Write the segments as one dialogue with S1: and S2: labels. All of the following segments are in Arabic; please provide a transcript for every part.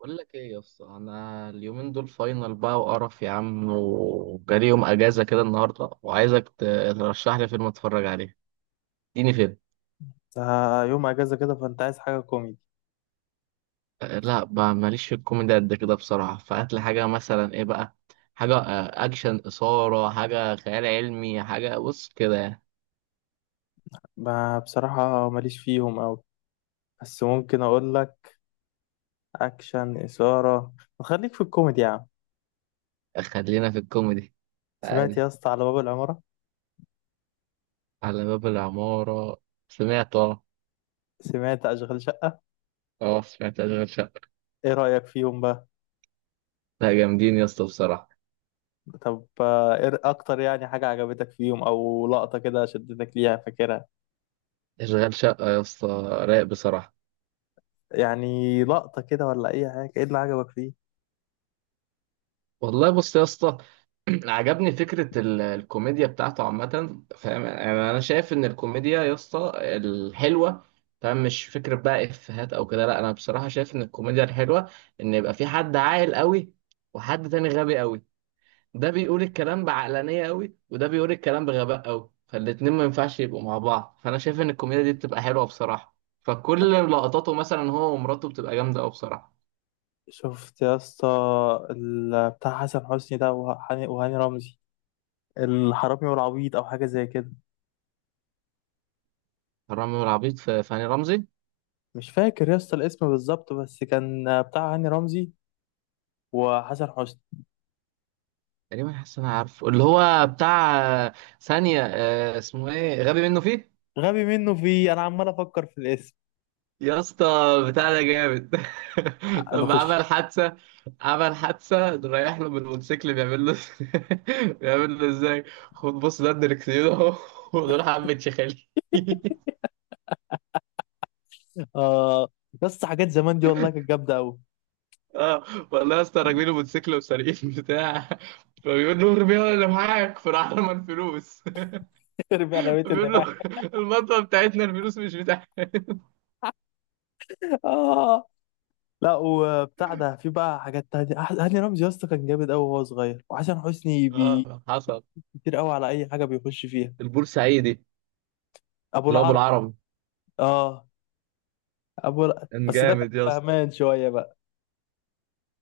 S1: بقول لك ايه يا اسطى، انا اليومين دول فاينل بقى وقرف يا عم، وجالي يوم اجازه كده النهارده وعايزك ترشح لي فيلم اتفرج عليه. اديني فيلم.
S2: يوم اجازه كده فانت عايز حاجه كوميدي.
S1: لا بقى ماليش في الكوميدي قد كده بصراحه، فهات لي حاجه مثلا ايه بقى. حاجه اكشن، اثاره، حاجه خيال علمي، حاجه بص كده يعني.
S2: ما بصراحه ماليش فيهم أوي، بس ممكن اقول لك اكشن اثاره. خليك في الكوميدي يا عم.
S1: خلينا في الكوميدي.
S2: سمعت يا
S1: عادي.
S2: اسطى على باب العماره؟
S1: على باب العماره. سمعت اه.
S2: سمعت اشغال شقه؟
S1: اه سمعت اشغال شقه.
S2: ايه رايك فيهم بقى؟
S1: لا جامدين يا اسطى بصراحه.
S2: طب ايه اكتر يعني حاجه عجبتك فيهم او لقطه كده شدتك ليها فاكرها؟
S1: اشغال شقه يا اسطى. رايق بصراحه.
S2: يعني لقطه كده ولا اي حاجه، ايه اللي عجبك فيه؟
S1: والله بص يا اسطى. عجبني فكرة الكوميديا بتاعته عامة. فاهم؟ يعني أنا شايف إن الكوميديا يا اسطى الحلوة، فاهم، مش فكرة بقى إفيهات أو كده. لا أنا بصراحة شايف إن الكوميديا الحلوة إن يبقى في حد عاقل قوي وحد تاني غبي قوي. ده بيقول الكلام بعقلانية قوي وده بيقول الكلام بغباء قوي، فالاتنين ما ينفعش يبقوا مع بعض. فأنا شايف إن الكوميديا دي بتبقى حلوة بصراحة.
S2: أنت
S1: فكل لقطاته مثلا هو ومراته بتبقى جامدة قوي بصراحة.
S2: شفت يا اسطى بتاع حسن حسني ده، وهاني رمزي، الحرامي والعبيط او حاجه زي كده؟
S1: رامي والعبيط، في هاني رمزي.
S2: مش فاكر يا اسطى الاسم بالظبط، بس كان بتاع هاني رمزي وحسن حسني.
S1: تقريبا حاسس إن انا عارفه اللي هو بتاع. آه، ثانية. اسمه ايه؟ غبي منه فيه.
S2: غبي منه في، انا عمال افكر في الاسم.
S1: يا اسطى بتاع ده جامد. لما
S2: نخش.
S1: عمل حادثة. عمل حادثة رايح له بالموتوسيكل بيعمل له. بيعمل له ازاي؟ خد بص، ده الدركسيون اهو. ودول حبة شخالي.
S2: اه، بس حاجات زمان دي والله كانت جامده قوي.
S1: اه والله يا اسطى، راكبين الموتوسيكل وسارقين بتاع، فبيقول له ارميها اللي معاك، فراح رمى الفلوس.
S2: رجعنا بيت اللي
S1: فبيقول
S2: معايا.
S1: له المطوه بتاعتنا، الفلوس مش بتاعتك.
S2: اه، لا وبتاع ده في بقى حاجات تانية. هاني رمزي يا اسطى كان جامد قوي وهو صغير، وحسن حسني
S1: اه حصل.
S2: كتير قوي على اي حاجه بيخش فيها.
S1: البورسعيدي،
S2: ابو
S1: اللي هو ابو
S2: العرب.
S1: العربي.
S2: اه،
S1: كان
S2: بس ده كان
S1: جامد يا اسطى.
S2: فهمان شويه بقى.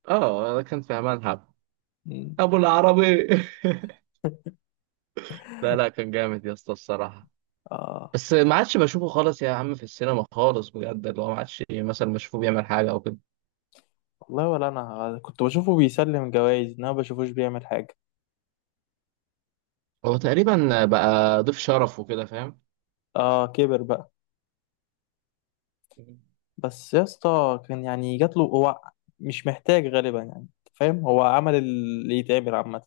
S1: اه كان في امان حب.
S2: مم.
S1: ابو العربي. لا لا، كان جامد يا اسطى الصراحه.
S2: اه،
S1: بس ما عادش بشوفه خالص يا عم في السينما خالص بجد، اللي هو ما عادش مثلا بشوفه بيعمل حاجه او كده.
S2: والله ولا انا كنت بشوفه بيسلم جوائز، انا ما بشوفوش بيعمل حاجه.
S1: هو تقريبا بقى ضيف شرف وكده، فاهم.
S2: اه، كبر بقى. بس يا اسطى كان يعني جات له هو، مش محتاج غالبا يعني. أنت فاهم، هو عمل اللي يتعمل عامة.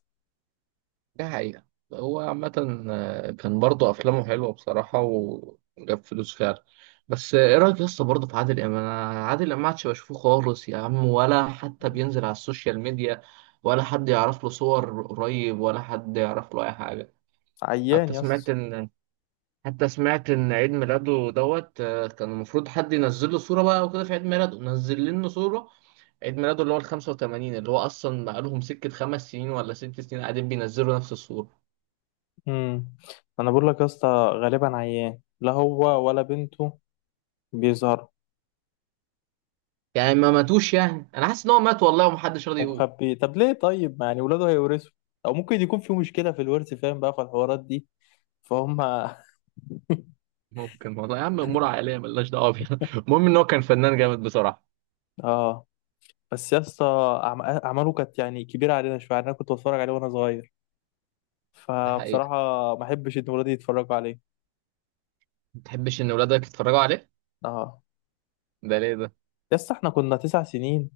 S1: ده حقيقة. هو عامة كان برضه أفلامه حلوة بصراحة وجاب فلوس فعلا. بس إيه رأيك يا اسطى برضه في عادل إمام؟ أنا عادل إمام محدش بشوفه خالص يا عم، ولا حتى بينزل على السوشيال ميديا، ولا حد يعرف له صور قريب، ولا حد يعرف له أي حاجة.
S2: عيان
S1: حتى
S2: يا
S1: سمعت
S2: اسطى.
S1: إن حتى سمعت إن عيد ميلاده دوت كان المفروض حد ينزل له صورة بقى وكده في عيد ميلاده، نزل لنا صورة عيد ميلاده اللي هو ال 85، اللي هو أصلا بقالهم سكة خمس سنين ولا ست سنين قاعدين بينزلوا نفس الصورة.
S2: امم انا بقول لك يا اسطى، غالبا عيان لا هو ولا بنته بيظهر،
S1: يعني ما ماتوش؟ يعني انا حاسس ان هو مات والله ومحدش راضي يقول.
S2: ومخبي. طب ليه طيب؟ يعني ولاده هيورثوا، او ممكن يكون في مشكلة في الورث، فاهم بقى في الحوارات دي. فهم.
S1: ممكن والله يا عم، امور عائليه ملناش دعوه بيها. المهم ان هو كان فنان جامد بصراحه.
S2: اه، بس يا اسطى اعماله كانت يعني كبيرة علينا شوية، يعني انا كنت بتفرج عليه وانا صغير،
S1: ده حقيقه.
S2: فبصراحة ما احبش ان ولادي يتفرجوا عليه.
S1: ما تحبش ان ولادك يتفرجوا عليه؟
S2: اه.
S1: ده ليه ده؟
S2: يس احنا كنا تسع سنين،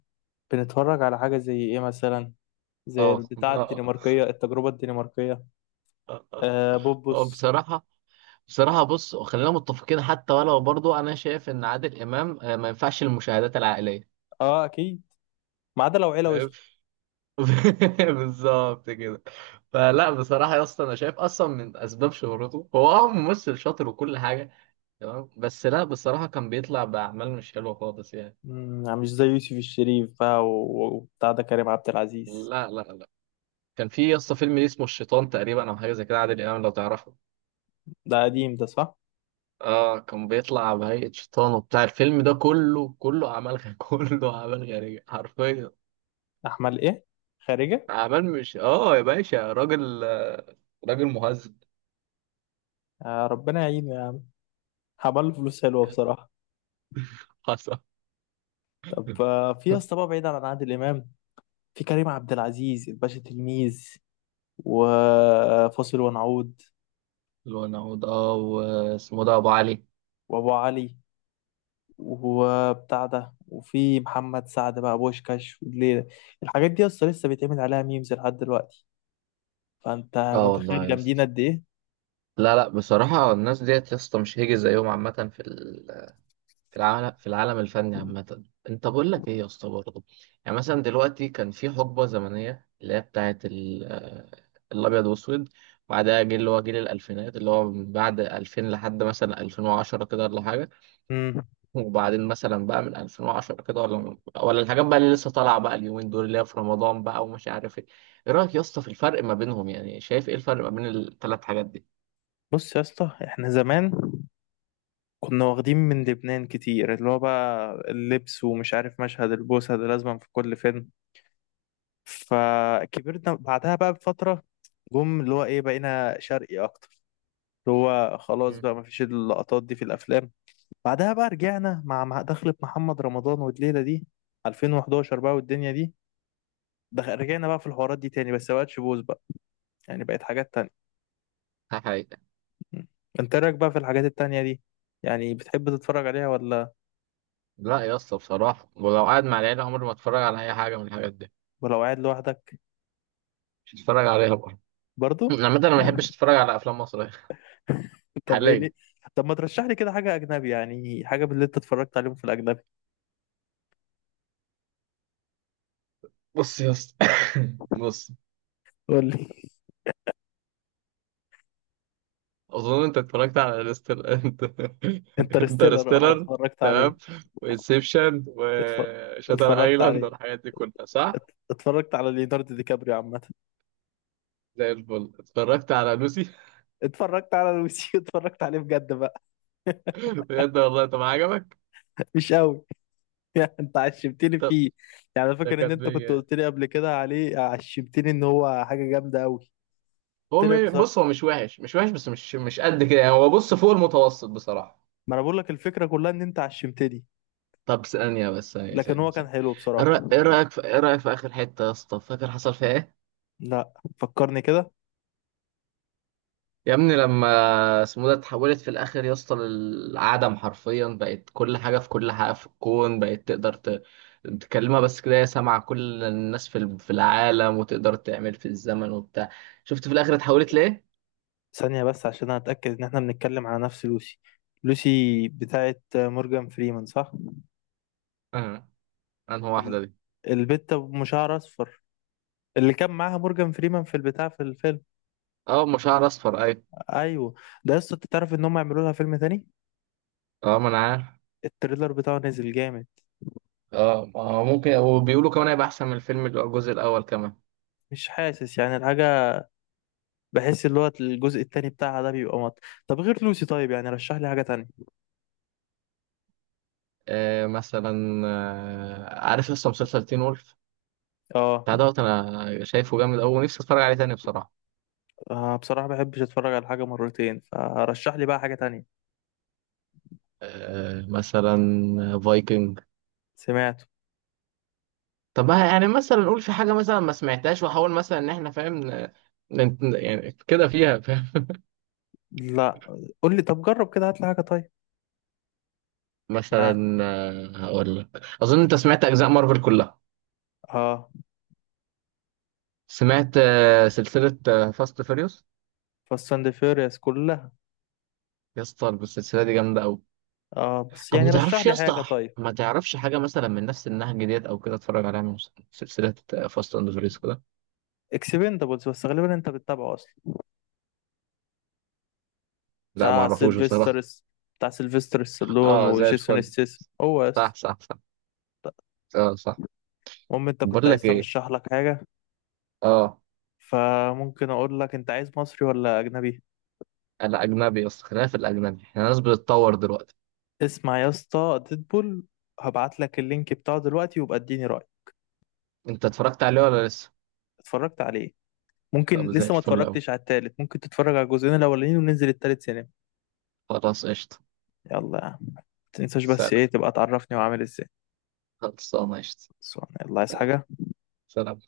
S2: بنتفرج على حاجة زي ايه مثلا؟ زي
S1: اه
S2: البتاع
S1: اه
S2: الدنماركية، التجربة الدنماركية.
S1: اه. آه.
S2: آه، بوبوس.
S1: بصراحه. بصراحه بص، خلينا متفقين، حتى ولو برضو انا شايف ان عادل امام ما ينفعش المشاهدات العائليه،
S2: اه اكيد، ما عدا لو عيلة
S1: فاهم.
S2: وسخة.
S1: بالظبط كده. فلا بصراحه يا اسطى، انا شايف اصلا من اسباب شهرته هو اه ممثل شاطر وكل حاجه، تمام، بس لا بصراحة كان بيطلع بأعمال مش حلوة خالص يعني.
S2: مم، مش زي يوسف الشريف بقى وبتاع ده كريم عبد العزيز.
S1: لا لا لا. كان في يسطا فيلم ليه اسمه الشيطان تقريبا، أو حاجة زي كده، عادل إمام، لو تعرفه.
S2: ده قديم ده، صح؟
S1: اه كان بيطلع بهيئة شيطان وبتاع، الفيلم ده كله أعمال كله أعمال غريبة حرفيا.
S2: احمد ايه، خارجة.
S1: أعمال مش اه يا باشا راجل راجل مهذب.
S2: آه، ربنا يعينه يا عم. عمل له فلوس حلوة بصراحة.
S1: حصل.
S2: طب في يا اسطى بقى، بعيد عن عادل امام، في كريم عبد العزيز، الباشا تلميذ وفاصل ونعود
S1: ونعود، اه، واسمه ده أبو علي.
S2: وابو علي وبتاع ده، وفي محمد سعد بقى، بوشكاش والليلة. الحاجات دي اصلا لسه بيتعمل عليها ميمز لحد دلوقتي، فانت
S1: اه والله
S2: متخيل
S1: يا
S2: جامدين
S1: اسطى.
S2: قد ايه.
S1: لا لا، بصراحة الناس ديت يا اسطى مش هيجي زيهم عامة في العالم الفني عامة. انت بقول لك ايه يا اسطى برضه، يعني مثلا دلوقتي كان في حقبة زمنية اللي هي بتاعت الابيض واسود. بعدها جيل اللي هو جيل الالفينات، اللي هو من بعد 2000 لحد مثلا 2010 كده ولا حاجة.
S2: امم
S1: وبعدين مثلا بقى من 2010 كده ولا الحاجات بقى اللي لسه طالعة بقى اليومين دول، اللي هي في رمضان بقى ومش عارف ايه. ايه رأيك يا اسطى في الفرق ما بينهم؟ يعني شايف ايه الفرق ما بين الثلاث حاجات دي؟
S2: بص يا اسطى، احنا زمان كنا واخدين من لبنان كتير، اللي هو بقى اللبس، ومش عارف مشهد البوسة ده لازم في كل فيلم. فكبرنا بعدها بقى بفترة، جم اللي هو ايه، بقينا شرقي اكتر، اللي هو خلاص
S1: مم.
S2: بقى مفيش اللقطات دي في الافلام. بعدها بقى رجعنا مع دخلة محمد رمضان والليلة دي، 2011 بقى والدنيا دي. رجعنا بقى في الحوارات دي تاني، بس مبقتش بوز بقى، يعني بقت حاجات تانية.
S1: ده حقيقة.
S2: م. انت إيه رأيك بقى في الحاجات التانية دي؟ يعني بتحب تتفرج عليها ولا؟
S1: لا يا اسطى بصراحة، ولو قاعد مع العيلة عمري ما اتفرج على اي حاجة من الحاجات دي.
S2: ولو قاعد لوحدك
S1: مش هتفرج عليها بره.
S2: برضو؟
S1: عامة انا ما بحبش اتفرج على افلام مصرية.
S2: طب ايه ليه؟
S1: حاليا.
S2: طب ما ترشح لي كده حاجة أجنبي، يعني حاجة من اللي انت اتفرجت عليهم في الأجنبي.
S1: بص يا اسطى. بص.
S2: قول لي.
S1: اظن انت اتفرجت على انترستيلر انت.
S2: انترستيلر، اه
S1: انترستيلر،
S2: اتفرجت عليه.
S1: تمام، وانسبشن
S2: اتفرج
S1: وشاتر
S2: اتفرجت
S1: ايلاند
S2: عليه.
S1: والحاجات دي كلها، صح؟
S2: اتفرجت على ليوناردو دي كابريو عامة.
S1: زي الفل. اتفرجت على لوسي.
S2: اتفرجت على لويس اتفرجت عليه بجد بقى.
S1: بجد والله. طب عجبك؟
S2: مش قوي. يعني انت عشمتني
S1: طب
S2: فيه. يعني انا
S1: ده
S2: فاكر
S1: كان
S2: ان انت كنت قلت لي قبل كده عليه، عشمتني ان هو حاجه جامده قوي.
S1: هو
S2: طلع
S1: بص،
S2: بصراحه.
S1: هو مش وحش، مش وحش، بس مش قد كده يعني. هو بص فوق المتوسط بصراحة.
S2: ما انا بقول لك الفكره كلها ان انت عشمتني،
S1: طب ثانية بس، ثانية
S2: لكن
S1: ثانية
S2: هو كان
S1: ثانية.
S2: حلو بصراحه.
S1: إيه رأيك في، آخر حتة يا اسطى، فاكر حصل فيها ايه؟
S2: لا، فكرني كده.
S1: يا ابني لما اسمه ده، اتحولت في الآخر يا اسطى للعدم حرفيا، بقت كل حاجة في كل حاجة في الكون، بقت تقدر ت... تكلمها بس كده، هي سامعة كل الناس في في العالم، وتقدر تعمل في الزمن وبتاع. شفت في الآخر اتحولت ليه؟
S2: ثانيه بس عشان اتاكد ان احنا بنتكلم على نفس لوسي. لوسي بتاعت مورجان فريمان، صح؟
S1: اه. انهي واحدة
S2: ال-
S1: دي؟
S2: البت ام شعر اصفر، اللي كان معاها مورجان فريمان في البتاع، في الفيلم.
S1: اه، أم شعر أصفر، أيوة.
S2: ايوه. ده لسه، تعرف ان هم يعملوا لها فيلم تاني؟
S1: اه ما أنا عارف.
S2: التريلر بتاعه نزل جامد.
S1: اه ما هو ممكن، وبيقولوا كمان هيبقى أحسن من الفيلم اللي هو الجزء الأول كمان.
S2: مش حاسس يعني الحاجه، بحس اللي هو الجزء التاني بتاعها ده بيبقى مط. طب غير لوسي طيب، يعني رشح لي حاجة تانية.
S1: آه مثلا، آه عارف لسه مسلسل تين وولف،
S2: اه
S1: بتاع دوت، انا شايفه جامد قوي ونفسي اتفرج عليه تاني بصراحه.
S2: بصراحة ما بحبش اتفرج على حاجة مرتين، فرشح لي بقى حاجة تانية.
S1: آه مثلا، فايكنج.
S2: سمعته.
S1: طب ما يعني مثلا نقول في حاجه مثلا ما سمعتهاش واحاول مثلا ان احنا فاهم يعني كده فيها، فاهم.
S2: لا، قول لي. طب جرب كده هات لي حاجة طيب. يعني،
S1: مثلا هقول لك. اظن انت سمعت اجزاء مارفل كلها.
S2: اه،
S1: سمعت سلسله فاست فيريوس.
S2: فاست اند فيوريوس كلها.
S1: يا اسطى السلسله دي جامده قوي.
S2: اه بس
S1: طب
S2: يعني
S1: ما
S2: رشح
S1: تعرفش يا
S2: لي حاجة
S1: اسطى،
S2: طيب.
S1: ما تعرفش حاجة مثلا من نفس النهج ديت أو كده أتفرج عليها من سلسلة فاست أند فيريوس كده.
S2: اكسبندبلز، بس غالبا انت بتتابعه اصلا.
S1: لا ما
S2: بتاع
S1: أعرفوش بصراحة.
S2: سيلفسترس بتاع سيلفستر ستالون
S1: أه زي
S2: وجيسون
S1: الفل.
S2: ستاثام هو
S1: صح
S2: اصلا.
S1: صح صح. أه صح.
S2: المهم انت كنت
S1: بقول
S2: عايز
S1: لك إيه.
S2: ترشح لك حاجة،
S1: أه.
S2: فممكن اقول لك: انت عايز مصري ولا اجنبي؟
S1: أنا أجنبي يا اسطى، خلينا في الأجنبي، إحنا ناس بتتطور دلوقتي.
S2: اسمع يا اسطى، ديدبول. هبعت لك اللينك بتاعه دلوقتي، وابقى اديني رأي.
S1: أنت اتفرجت عليه ولا لسه؟
S2: اتفرجت عليه، ممكن
S1: طب زي
S2: لسه ما
S1: الفل أوي.
S2: اتفرجتش على التالت. ممكن تتفرج على الجزئين الاولانيين وننزل التالت سينما.
S1: خلاص قشطة.
S2: يلا يا عم، ما تنساش بس
S1: سلام.
S2: ايه تبقى تعرفني وعامل ازاي.
S1: خلصانة قشطة.
S2: بس يلا، عايز حاجة.
S1: سلام.